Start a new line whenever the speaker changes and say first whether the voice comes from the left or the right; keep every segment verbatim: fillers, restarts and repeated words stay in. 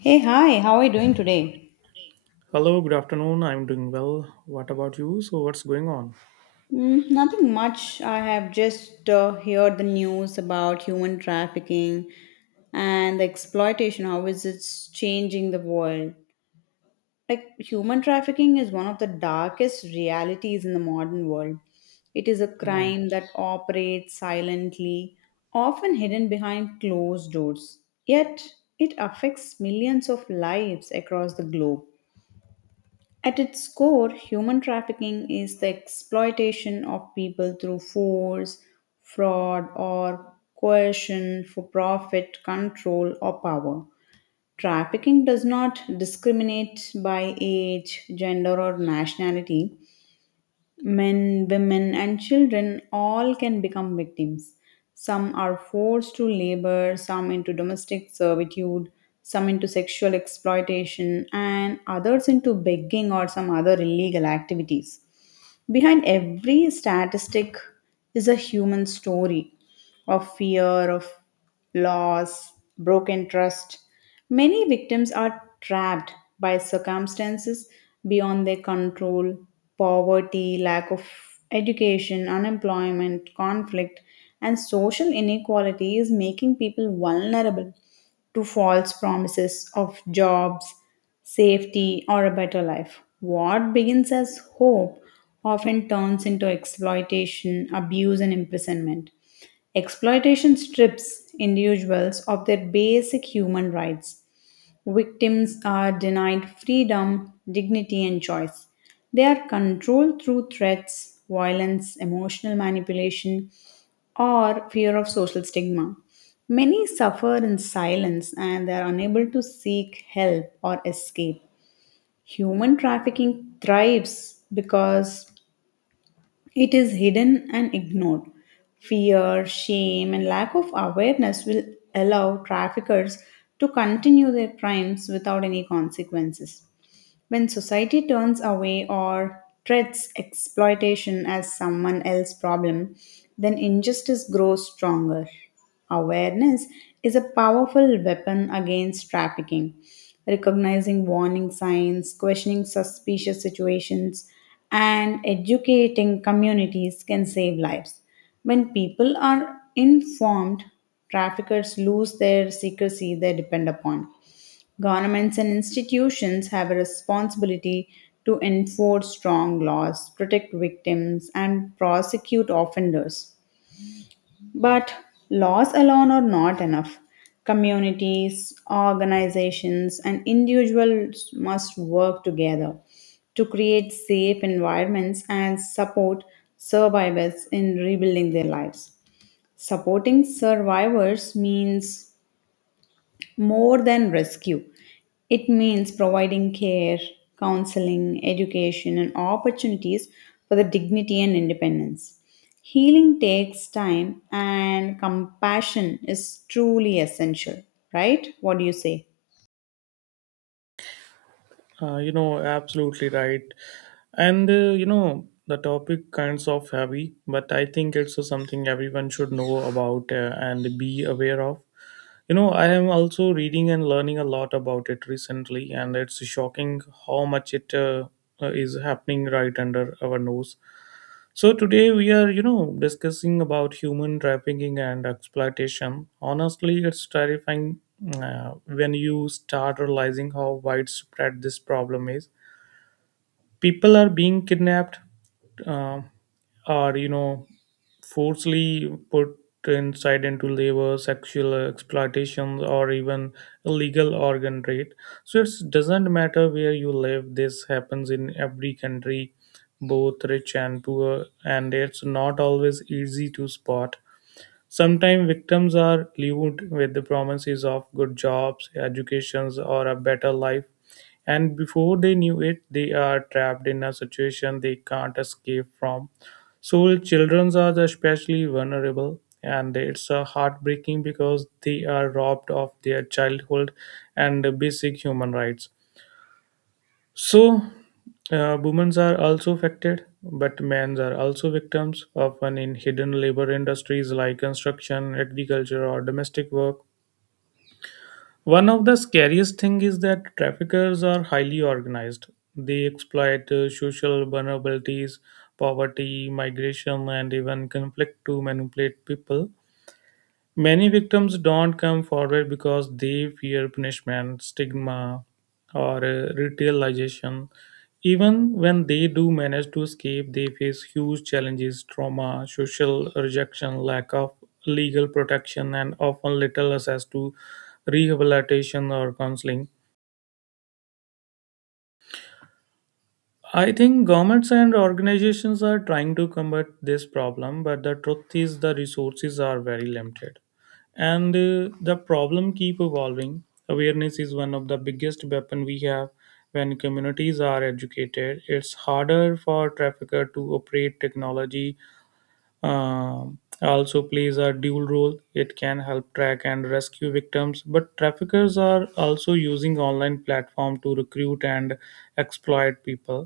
left: Hey, hi, how are you doing today?
right: Hello, good afternoon. I'm doing well. What about you? So, what's going on?
left: Mm, nothing much. I have just uh, heard the news about human trafficking and the exploitation, how is it changing the world? Like, human trafficking is one of the darkest realities in the modern world. It is a
right: Oh,
left: crime that operates silently, often hidden behind closed doors. Yet, it affects millions of lives across the globe. At its core, human trafficking is the exploitation of people through force, fraud, or coercion for profit, control, or power. Trafficking does not discriminate by age, gender, or nationality. Men, women, and children all can become victims. Some are forced to labor, some into domestic servitude, some into sexual exploitation, and others into begging or some other illegal activities. Behind every statistic is a human story of fear, of loss, broken trust. Many victims are trapped by circumstances beyond their control poverty, lack of education, unemployment, conflict, and social inequality is making people vulnerable to false promises of jobs, safety, or a better life. What begins as hope often turns into exploitation, abuse, and imprisonment. Exploitation strips individuals of their basic human rights. Victims are denied freedom, dignity, and choice. They are controlled through threats, violence, emotional manipulation, or fear of social stigma. Many suffer in silence and they are unable to seek help or escape. Human trafficking thrives because it is hidden and ignored. Fear, shame, and lack of awareness will allow traffickers to continue their crimes without any consequences. When society turns away or treats exploitation as someone else's problem, then injustice grows stronger. Awareness is a powerful weapon against trafficking. Recognizing warning signs, questioning suspicious situations, and educating communities can save lives. When people are informed, traffickers lose their secrecy they depend upon. Governments and institutions have a responsibility to enforce strong laws, protect victims, and prosecute offenders. But laws alone are not enough. Communities, organizations, and individuals must work together to create safe environments and support survivors in rebuilding their lives. Supporting survivors means more than rescue. It means providing care, counseling, education, and opportunities for the dignity and independence. Healing takes time, and compassion is truly essential, right? What do you say?
right: uh, you know, Absolutely right. And, uh, you know, the topic kinds of heavy, but I think it's something everyone should know about uh, and be aware of. You know, I am also reading and learning a lot about it recently, and it's shocking how much it uh, uh, is happening right under our nose. So today we are, you know, discussing about human trafficking and exploitation. Honestly, it's terrifying uh, when you start realizing how widespread this problem is. People are being kidnapped, uh, or you know, forcibly put inside into labor, sexual exploitation, or even illegal organ trade. So it doesn't matter where you live, this happens in every country, both rich and poor, and it's not always easy to spot. Sometimes victims are lured with the promises of good jobs, educations, or a better life, and before they knew it, they are trapped in a situation they can't escape from. So, children are especially vulnerable, and it's uh, heartbreaking because they are robbed of their childhood and basic human rights. So, uh, Women are also affected, but men are also victims, often in hidden labor industries like construction, agriculture, or domestic work. One of the scariest things is that traffickers are highly organized. They exploit uh, social vulnerabilities, poverty, migration, and even conflict to manipulate people. Many victims don't come forward because they fear punishment, stigma, or uh, ritualization. Even when they do manage to escape, they face huge challenges, trauma, social rejection, lack of legal protection, and often little access to rehabilitation or counseling. I think governments and organizations are trying to combat this problem, but the truth is the resources are very limited, and uh, the problem keep evolving. Awareness is one of the biggest weapon we have. When communities are educated, it's harder for trafficker to operate. Technology um, also plays a dual role. It can help track and rescue victims, but traffickers are also using online platform to recruit and exploit people.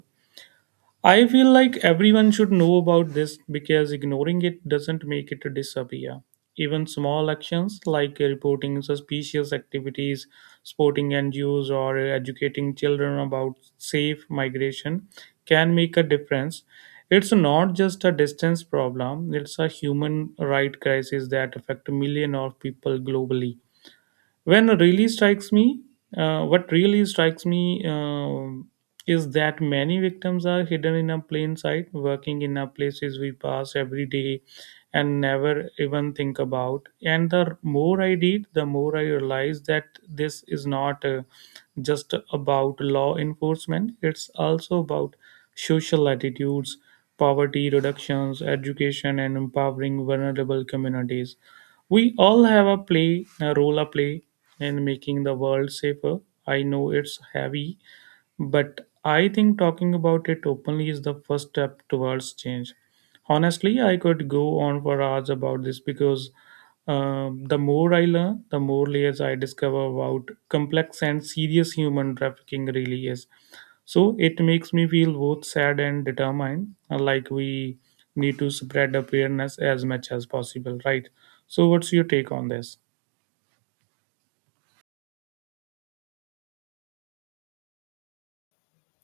right: I feel like everyone should know about this because ignoring it doesn't make it disappear. Even small actions like reporting suspicious activities, supporting N G Os, or educating children about safe migration can make a difference. It's not just a distance problem, it's a human right crisis that affects millions of people globally. When really strikes me uh, What really strikes me um is that many victims are hidden in a plain sight, working in a places we pass every day and never even think about. And the more I read, the more I realize that this is not uh, just about law enforcement. It's also about social attitudes, poverty reductions, education, and empowering vulnerable communities. We all have a play a role a play in making the world safer. I know it's heavy, but I think talking about it openly is the first step towards change. Honestly, I could go on for hours about this because um, the more I learn, the more layers I discover about complex and serious human trafficking really is. So it makes me feel both sad and determined, uh, like we need to spread awareness as much as possible, right? So, what's your take on this?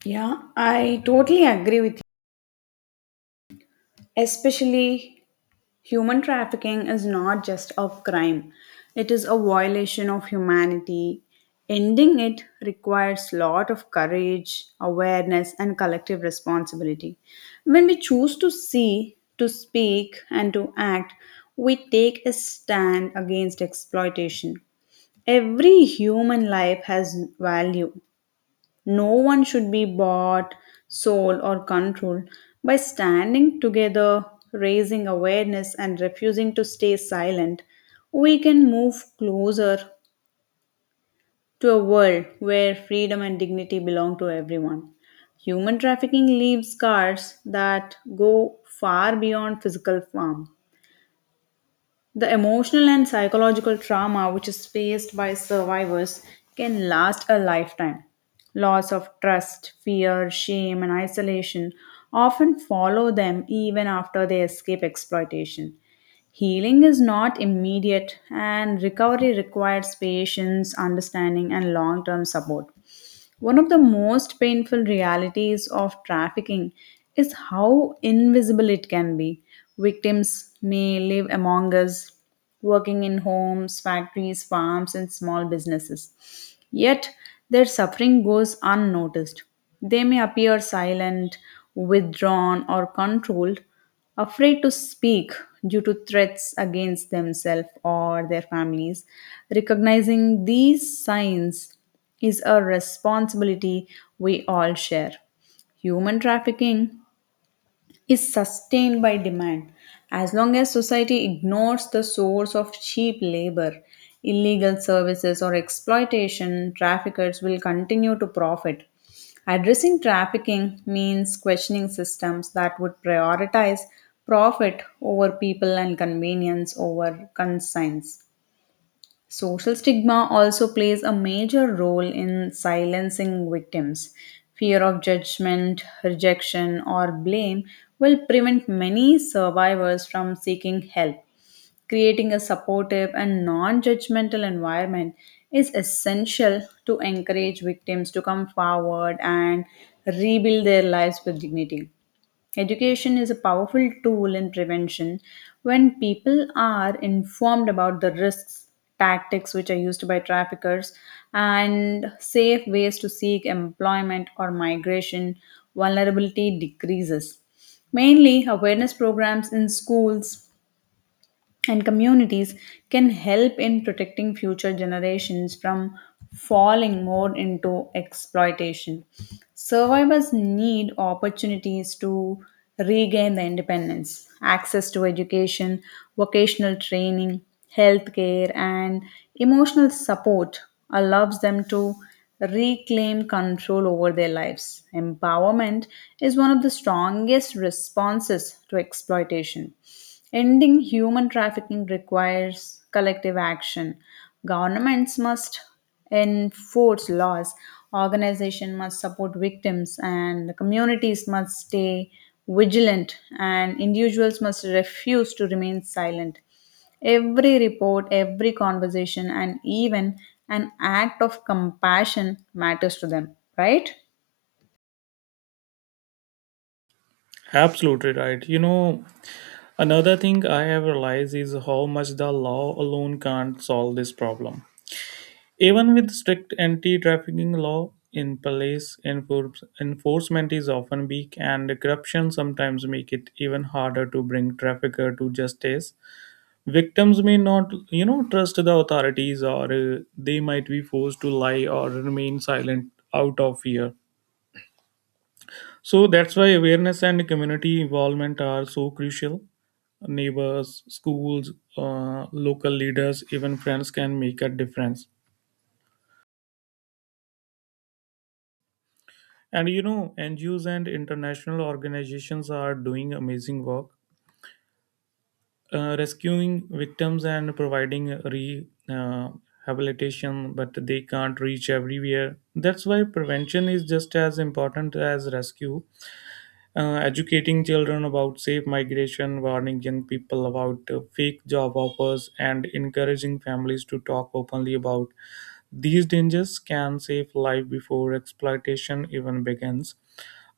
left: Yeah, I totally agree with you, especially human trafficking is not just a crime, it is a violation of humanity. Ending it requires lot of courage, awareness, and collective responsibility. When we choose to see, to speak, and to act, we take a stand against exploitation. Every human life has value, no one should be bought, sold, or controlled. By standing together, raising awareness, and refusing to stay silent, we can move closer to a world where freedom and dignity belong to everyone. Human trafficking leaves scars that go far beyond physical harm. The emotional and psychological trauma which is faced by survivors can last a lifetime. Loss of trust, fear, shame, and isolation often follow them even after they escape exploitation. Healing is not immediate, and recovery requires patience, understanding, and long term support. One of the most painful realities of trafficking is how invisible it can be. Victims may live among us, working in homes, factories, farms, and small businesses. Yet their suffering goes unnoticed. They may appear silent, withdrawn, or controlled, afraid to speak due to threats against themselves or their families. Recognizing these signs is a responsibility we all share. Human trafficking is sustained by demand. As long as society ignores the source of cheap labor, illegal services, or exploitation, traffickers will continue to profit. Addressing trafficking means questioning systems that would prioritize profit over people and convenience over conscience. Social stigma also plays a major role in silencing victims. Fear of judgment, rejection, or blame will prevent many survivors from seeking help. Creating a supportive and non judgmental environment is essential to encourage victims to come forward and rebuild their lives with dignity. Education is a powerful tool in prevention when people are informed about the risks, tactics which are used by traffickers, and safe ways to seek employment or migration, vulnerability decreases. Mainly, awareness programs in schools, and communities can help in protecting future generations from falling more into exploitation. Survivors need opportunities to regain their independence, access to education, vocational training, healthcare, and emotional support allows them to reclaim control over their lives. Empowerment is one of the strongest responses to exploitation. Ending human trafficking requires collective action. Governments must enforce laws, organizations must support victims, and communities must stay vigilant, and individuals must refuse to remain silent. Every report, every conversation, and even an act of compassion matters to them, right?
right: Absolutely right. You know, another thing I have realized is how much the law alone can't solve this problem. Even with strict anti trafficking law in place, enforce- enforcement is often weak, and corruption sometimes make it even harder to bring trafficker to justice. Victims may not, you know, trust the authorities, or uh, they might be forced to lie or remain silent out of fear. So that's why awareness and community involvement are so crucial. Neighbors, schools, uh, local leaders, even friends can make a difference. And you know, N G Os and international organizations are doing amazing work, uh, rescuing victims and providing re uh, habilitation, but they can't reach everywhere. That's why prevention is just as important as rescue. Uh, educating children about safe migration, warning young people about uh, fake job offers, and encouraging families to talk openly about these dangers can save life before exploitation even begins.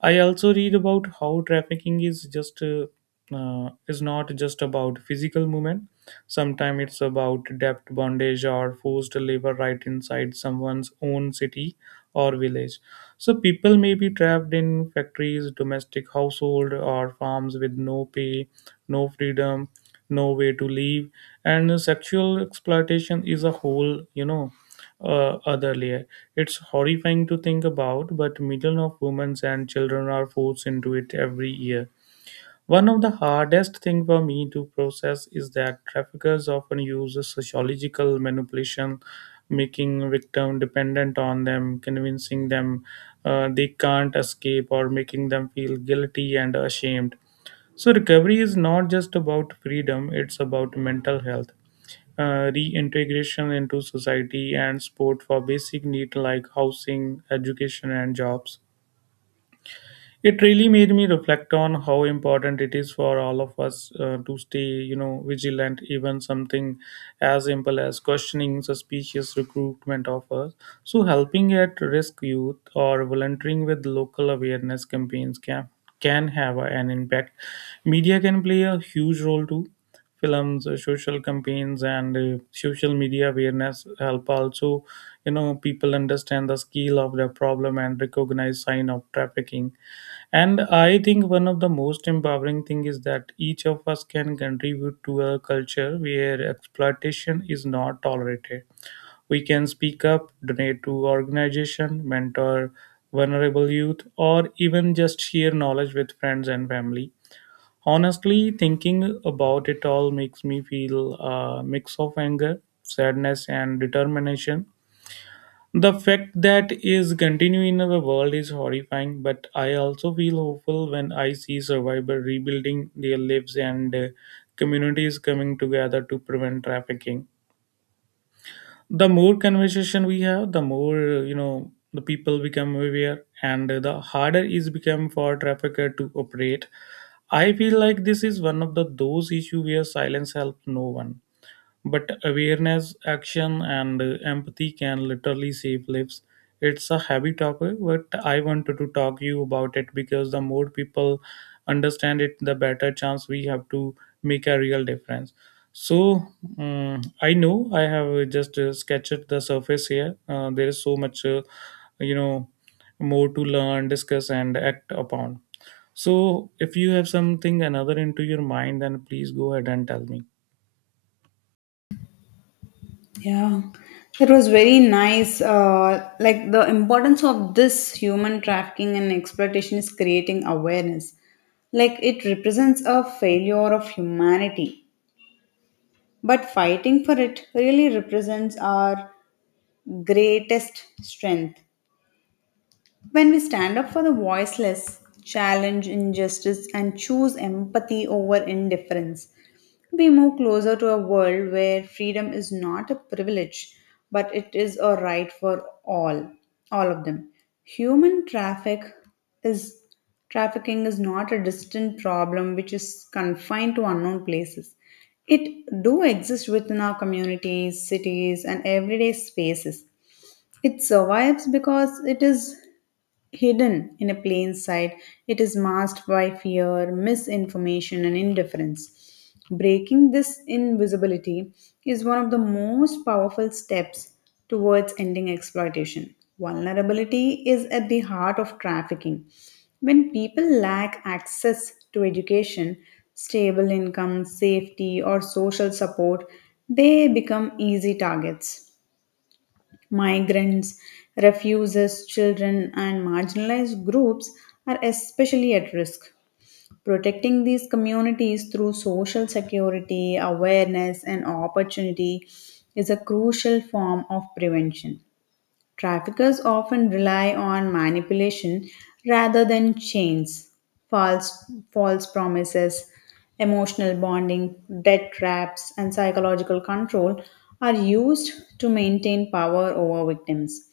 right: I also read about how trafficking is just uh, uh, is not just about physical movement. Sometimes it's about debt bondage or forced labor right inside someone's own city or village. So people may be trapped in factories, domestic household, or farms with no pay, no freedom, no way to live. And sexual exploitation is a whole, you know uh, other layer. It's horrifying to think about, but millions of women and children are forced into it every year. One of the hardest things for me to process is that traffickers often use sociological manipulation, making victim dependent on them, convincing them uh, they can't escape, or making them feel guilty and ashamed. So recovery is not just about freedom; it's about mental health, uh, reintegration into society, and support for basic needs like housing, education, and jobs. It really made me reflect on how important it is for all of us uh, to stay, you know, vigilant. Even something as simple as questioning suspicious recruitment offers, so helping at risk youth, or volunteering with local awareness campaigns can can have an impact. Media can play a huge role too. Films, uh, social campaigns, and uh, social media awareness help also, you know, people understand the scale of the problem and recognize sign of trafficking. And I think one of the most empowering thing is that each of us can contribute to a culture where exploitation is not tolerated. We can speak up, donate to organization, mentor vulnerable youth, or even just share knowledge with friends and family. Honestly, thinking about it all makes me feel a mix of anger, sadness, and determination. The fact that is continuing in the world is horrifying, but I also feel hopeful when I see survivors rebuilding their lives, and uh, communities coming together to prevent trafficking. The more conversation we have, the more, uh, you know, the people become aware, and uh, the harder is become for trafficker to operate. I feel like this is one of the those issue where silence helps no one. But awareness, action, and uh, empathy can literally save lives. It's a heavy topic, but I wanted to talk you about it because the more people understand it, the better chance we have to make a real difference. So um, I know I have just uh, sketched the surface here. Uh, there is so much, uh, you know, more to learn, discuss, and act upon. So if you have something another into your mind, then please go ahead and tell me.
left: Yeah, it was very nice. Uh, like the importance of this human trafficking and exploitation is creating awareness. Like it represents a failure of humanity, but fighting for it really represents our greatest strength. When we stand up for the voiceless, challenge injustice, and choose empathy over indifference, we move closer to a world where freedom is not a privilege, but it is a right for all, all of them. Human traffic is Trafficking is not a distant problem which is confined to unknown places. It do exist within our communities, cities, and everyday spaces. It survives because it is hidden in a plain sight, it is masked by fear, misinformation, and indifference. Breaking this invisibility is one of the most powerful steps towards ending exploitation. Vulnerability is at the heart of trafficking. When people lack access to education, stable income, safety, or social support, they become easy targets. Migrants, refugees, children, and marginalized groups are especially at risk. Protecting these communities through social security, awareness, and opportunity is a crucial form of prevention. Traffickers often rely on manipulation rather than chains, false, false promises, emotional bonding, debt traps, and psychological control are used to maintain power over victims.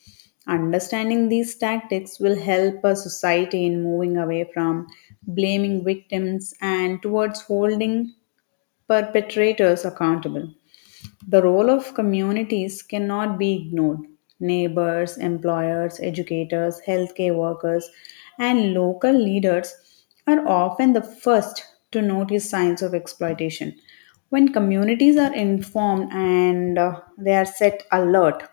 left: Understanding these tactics will help a society in moving away from blaming victims and towards holding perpetrators accountable. The role of communities cannot be ignored. Neighbors, employers, educators, healthcare workers, and local leaders are often the first to notice signs of exploitation. When communities are informed and uh, they are set alert,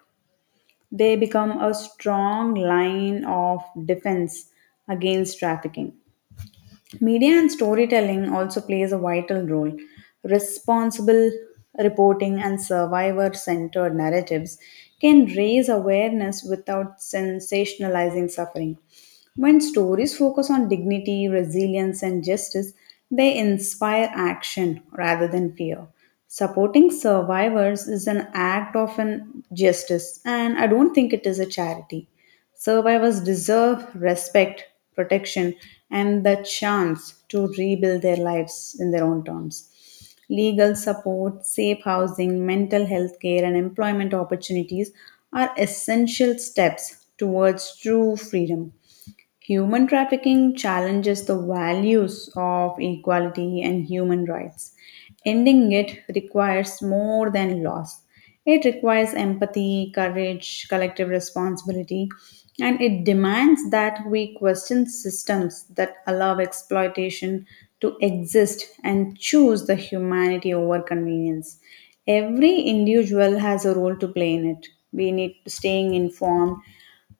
left: they become a strong line of defense against trafficking. Media and storytelling also plays a vital role. Responsible reporting and survivor centered narratives can raise awareness without sensationalizing suffering. When stories focus on dignity, resilience, and justice, they inspire action rather than fear. Supporting survivors is an act of an justice, and I don't think it is a charity. Survivors deserve respect, protection, and the chance to rebuild their lives in their own terms. Legal support, safe housing, mental health care, and employment opportunities are essential steps towards true freedom. Human trafficking challenges the values of equality and human rights. Ending it requires more than laws. It requires empathy, courage, collective responsibility, and it demands that we question systems that allow exploitation to exist and choose the humanity over convenience every individual has a role to play in it we need to staying informed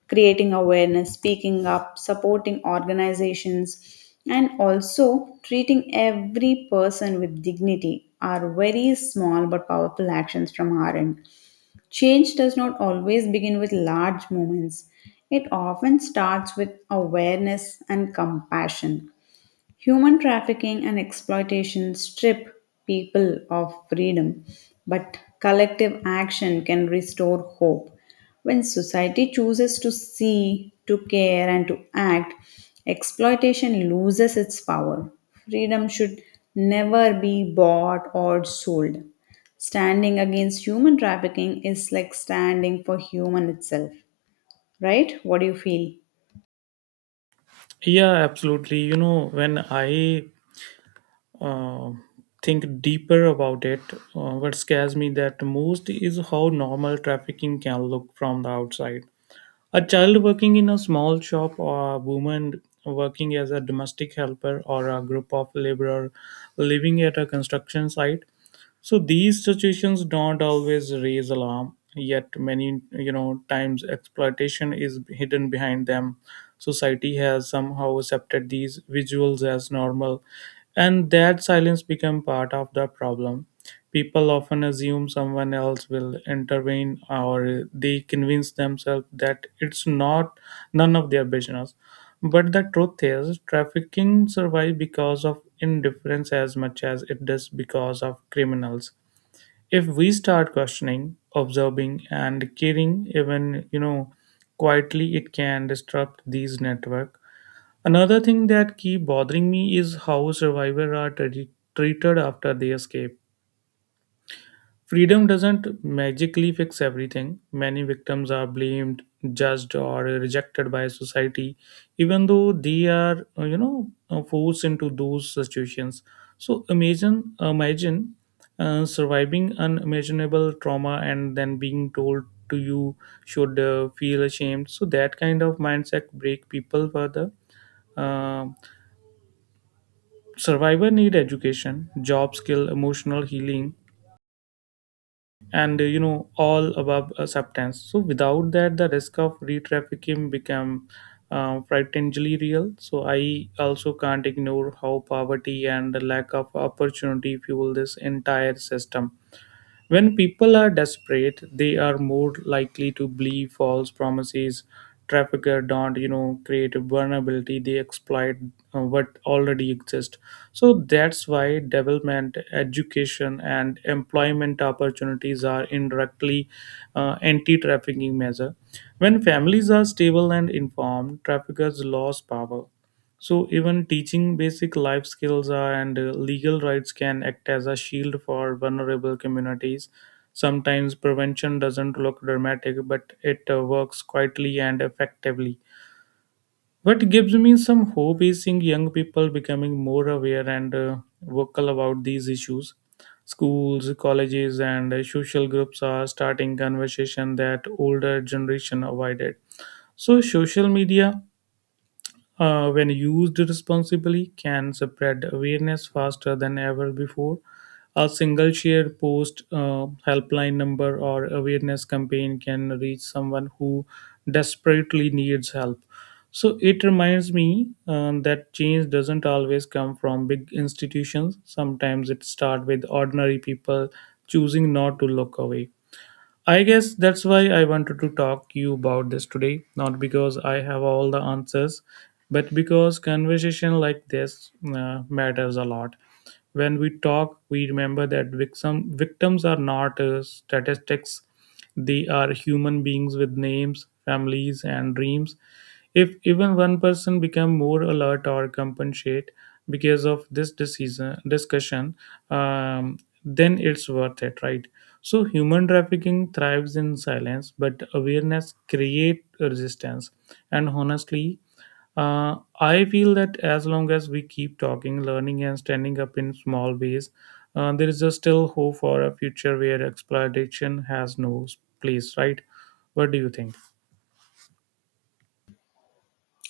left: creating awareness, speaking up, supporting organizations, and also treating every person with dignity are very small but powerful actions from our end. Change does not always begin with large moments, it often starts with awareness and compassion. Human trafficking and exploitation strip people of freedom, but collective action can restore hope. When society chooses to see, to care, and to act, exploitation loses its power. Freedom should never be bought or sold. Standing against human trafficking is like standing for human itself, right? What do you feel?
right: Yeah, absolutely. You know, when I uh, think deeper about it, uh, what scares me that most is how normal trafficking can look from the outside. A child working in a small shop, or a woman working as a domestic helper, or a group of laborers living at a construction site, so these situations don't always raise alarm, yet many, you know, times exploitation is hidden behind them. Society has somehow accepted these visuals as normal, and that silence become part of the problem. People often assume someone else will intervene, or they convince themselves that it's not none of their business. But the truth is, trafficking survives because of indifference as much as it does because of criminals. If we start questioning, observing, and caring, even, you know, quietly, it can disrupt these network. Another thing that keep bothering me is how survivors are tre- treated after they escape. Freedom doesn't magically fix everything. Many victims are blamed, judged, or rejected by society, even though they are, uh, you know, uh, forced into those situations. So imagine, imagine uh, surviving unimaginable trauma and then being told to you should uh, feel ashamed. So that kind of mindset break people further. Uh, Survivor need education, job skill, emotional healing, and uh, you know, all above uh, substance. So without that the risk of re-trafficking become uh, frighteningly real. So I also can't ignore how poverty and the lack of opportunity fuel this entire system. When people are desperate, they are more likely to believe false promises. Trafficker don't, you know, create a vulnerability. They exploit uh, what already exists. So that's why development, education, and employment opportunities are indirectly uh, anti-trafficking measure. When families are stable and informed, traffickers lose power. So even teaching basic life skills uh, and uh, legal rights can act as a shield for vulnerable communities. Sometimes prevention doesn't look dramatic, but it uh, works quietly and effectively. What gives me some hope is seeing young people becoming more aware and uh, vocal about these issues. Schools, colleges, and uh, social groups are starting conversation that older generation avoided. So social media, uh, when used responsibly, can spread awareness faster than ever before. A single shared post, uh, helpline number, or awareness campaign can reach someone who desperately needs help. So it reminds me um, that change doesn't always come from big institutions. Sometimes it starts with ordinary people choosing not to look away. I guess that's why I wanted to talk you about this today, not because I have all the answers, but because conversation like this uh, matters a lot. When we talk, we remember that victim, victims are not uh, statistics. They are human beings with names, families, and dreams. If even one person become more alert or compensate because of this decision discussion, um, then it's worth it, right? So human trafficking thrives in silence, but awareness create resistance. And honestly, uh, I feel that as long as we keep talking, learning, and standing up in small ways, uh, there is a still hope for a future where exploitation has no place, right? What do you think?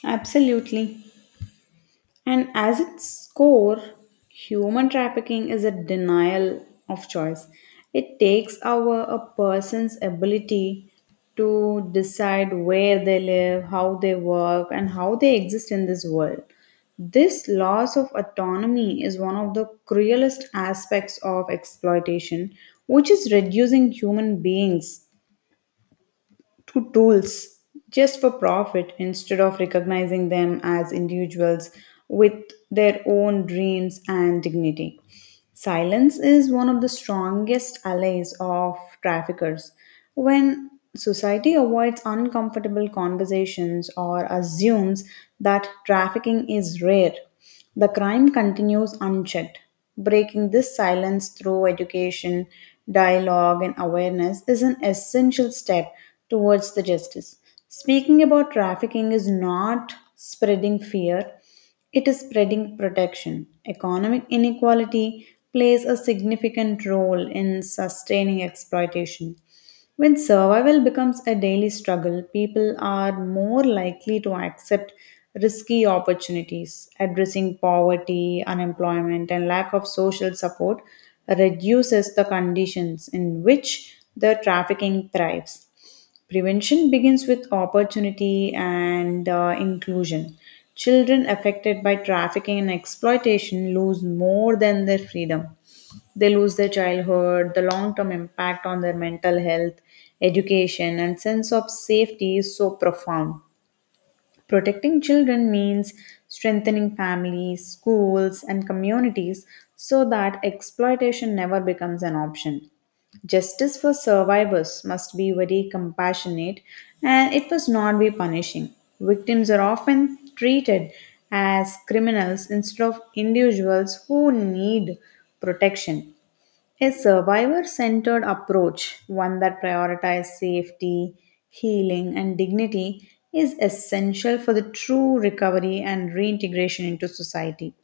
left: Absolutely. And as its core, human trafficking is a denial of choice. It takes away a person's ability to decide where they live, how they work, and how they exist in this world. This loss of autonomy is one of the cruelest aspects of exploitation, which is reducing human beings to tools just for profit instead of recognizing them as individuals with their own dreams and dignity. Silence is one of the strongest allies of traffickers. When society avoids uncomfortable conversations or assumes that trafficking is rare, the crime continues unchecked. Breaking this silence through education, dialogue, and awareness is an essential step towards the justice. Speaking about trafficking is not spreading fear, it is spreading protection. Economic inequality plays a significant role in sustaining exploitation. When survival becomes a daily struggle, people are more likely to accept risky opportunities. Addressing poverty, unemployment, and lack of social support reduces the conditions in which the trafficking thrives. Prevention begins with opportunity and uh, inclusion. Children affected by trafficking and exploitation lose more than their freedom. They lose their childhood, the long term impact on their mental health, education, and sense of safety is so profound. Protecting children means strengthening families, schools, and communities so that exploitation never becomes an option. Justice for survivors must be very compassionate and it must not be punishing. Victims are often treated as criminals instead of individuals who need protection. A survivor centered approach, one that prioritizes safety, healing, and dignity, is essential for the true recovery and reintegration into society.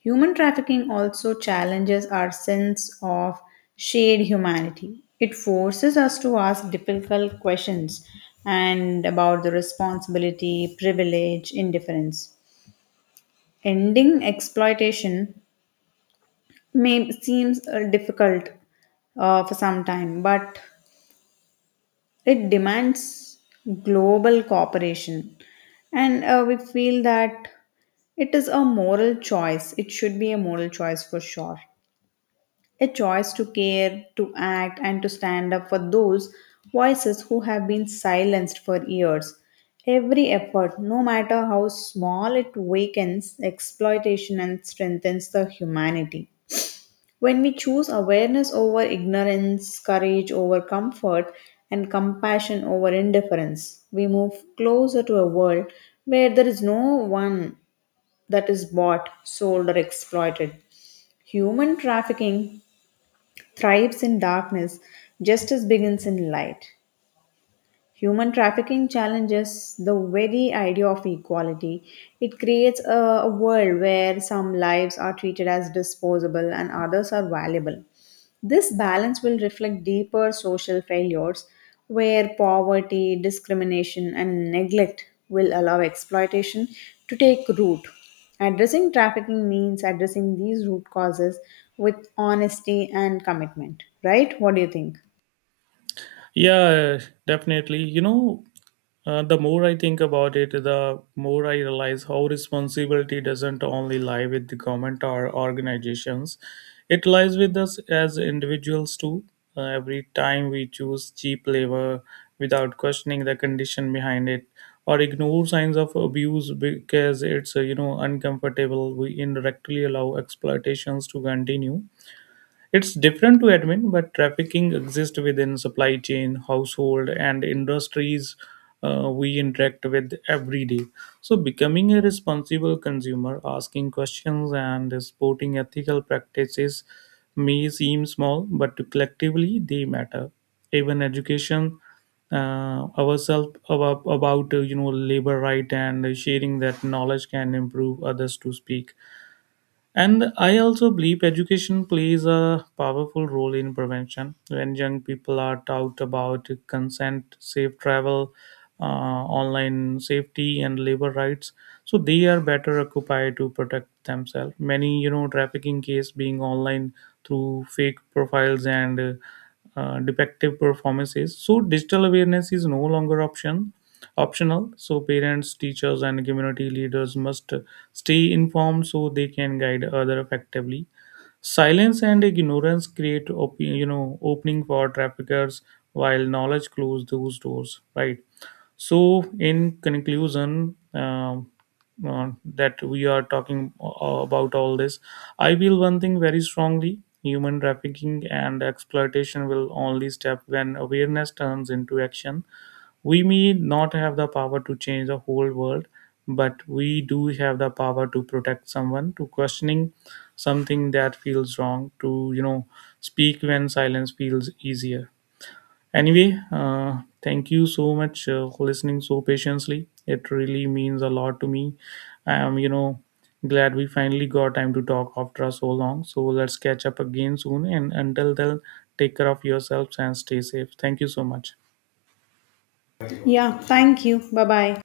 left: Human trafficking also challenges our sense of shared humanity. It forces us to ask difficult questions and about the responsibility, privilege, indifference. Ending exploitation may seems uh, difficult uh, for some time, but it demands global cooperation, and uh, we feel that it is a moral choice. It should be a moral choice for sure, a choice to care, to act, and to stand up for those voices who have been silenced for years. Every effort, no matter how small, it wakens exploitation and strengthens the humanity. When we choose awareness over ignorance, courage over comfort, and compassion over indifference, we move closer to a world where there is no one that is bought, sold, or exploited. Human trafficking thrives in darkness, justice begins in light. Human trafficking challenges the very idea of equality. It creates a, a world where some lives are treated as disposable and others are valuable. This balance will reflect deeper social failures where poverty, discrimination, and neglect will allow exploitation to take root. Addressing trafficking means addressing these root causes with honesty and commitment, right? What do you think?
right: Yeah, definitely. You know, uh, the more I think about it, the more I realize how responsibility doesn't only lie with the government or organizations. It lies with us as individuals too. Uh, every time we choose cheap labor without questioning the condition behind it, or ignore signs of abuse because it's, uh, you know, uncomfortable, we indirectly allow exploitations to continue. It's different to admin, but trafficking exists within supply chain, household, and industries uh, we interact with every day. So, becoming a responsible consumer, asking questions, and supporting ethical practices may seem small, but collectively they matter. Even education uh, ourselves about, about uh, you know, labor right, and sharing that knowledge can improve others to speak. And I also believe education plays a powerful role in prevention. When young people are taught about consent, safe travel, uh, online safety, and labor rights, so they are better occupied to protect themselves. Many, you know, trafficking case being online through fake profiles and uh, uh, defective performances. So digital awareness is no longer option optional. So parents, teachers, and community leaders must stay informed so they can guide other effectively. Silence and ignorance create op- you know, opening for traffickers, while knowledge close those doors, right? So in conclusion, um, uh, that we are talking uh, about all this, I feel one thing very strongly: human trafficking and exploitation will only stop when awareness turns into action. We may not have the power to change the whole world, but we do have the power to protect someone, to questioning something that feels wrong, to, you know, speak when silence feels easier. Anyway, uh, thank you so much uh, for listening so patiently. It really means a lot to me. I am, you know, glad we finally got time to talk after so long. So let's catch up again soon. And until then, take care of yourselves and stay safe. Thank you so much.
left: Yeah, thank you. Bye bye.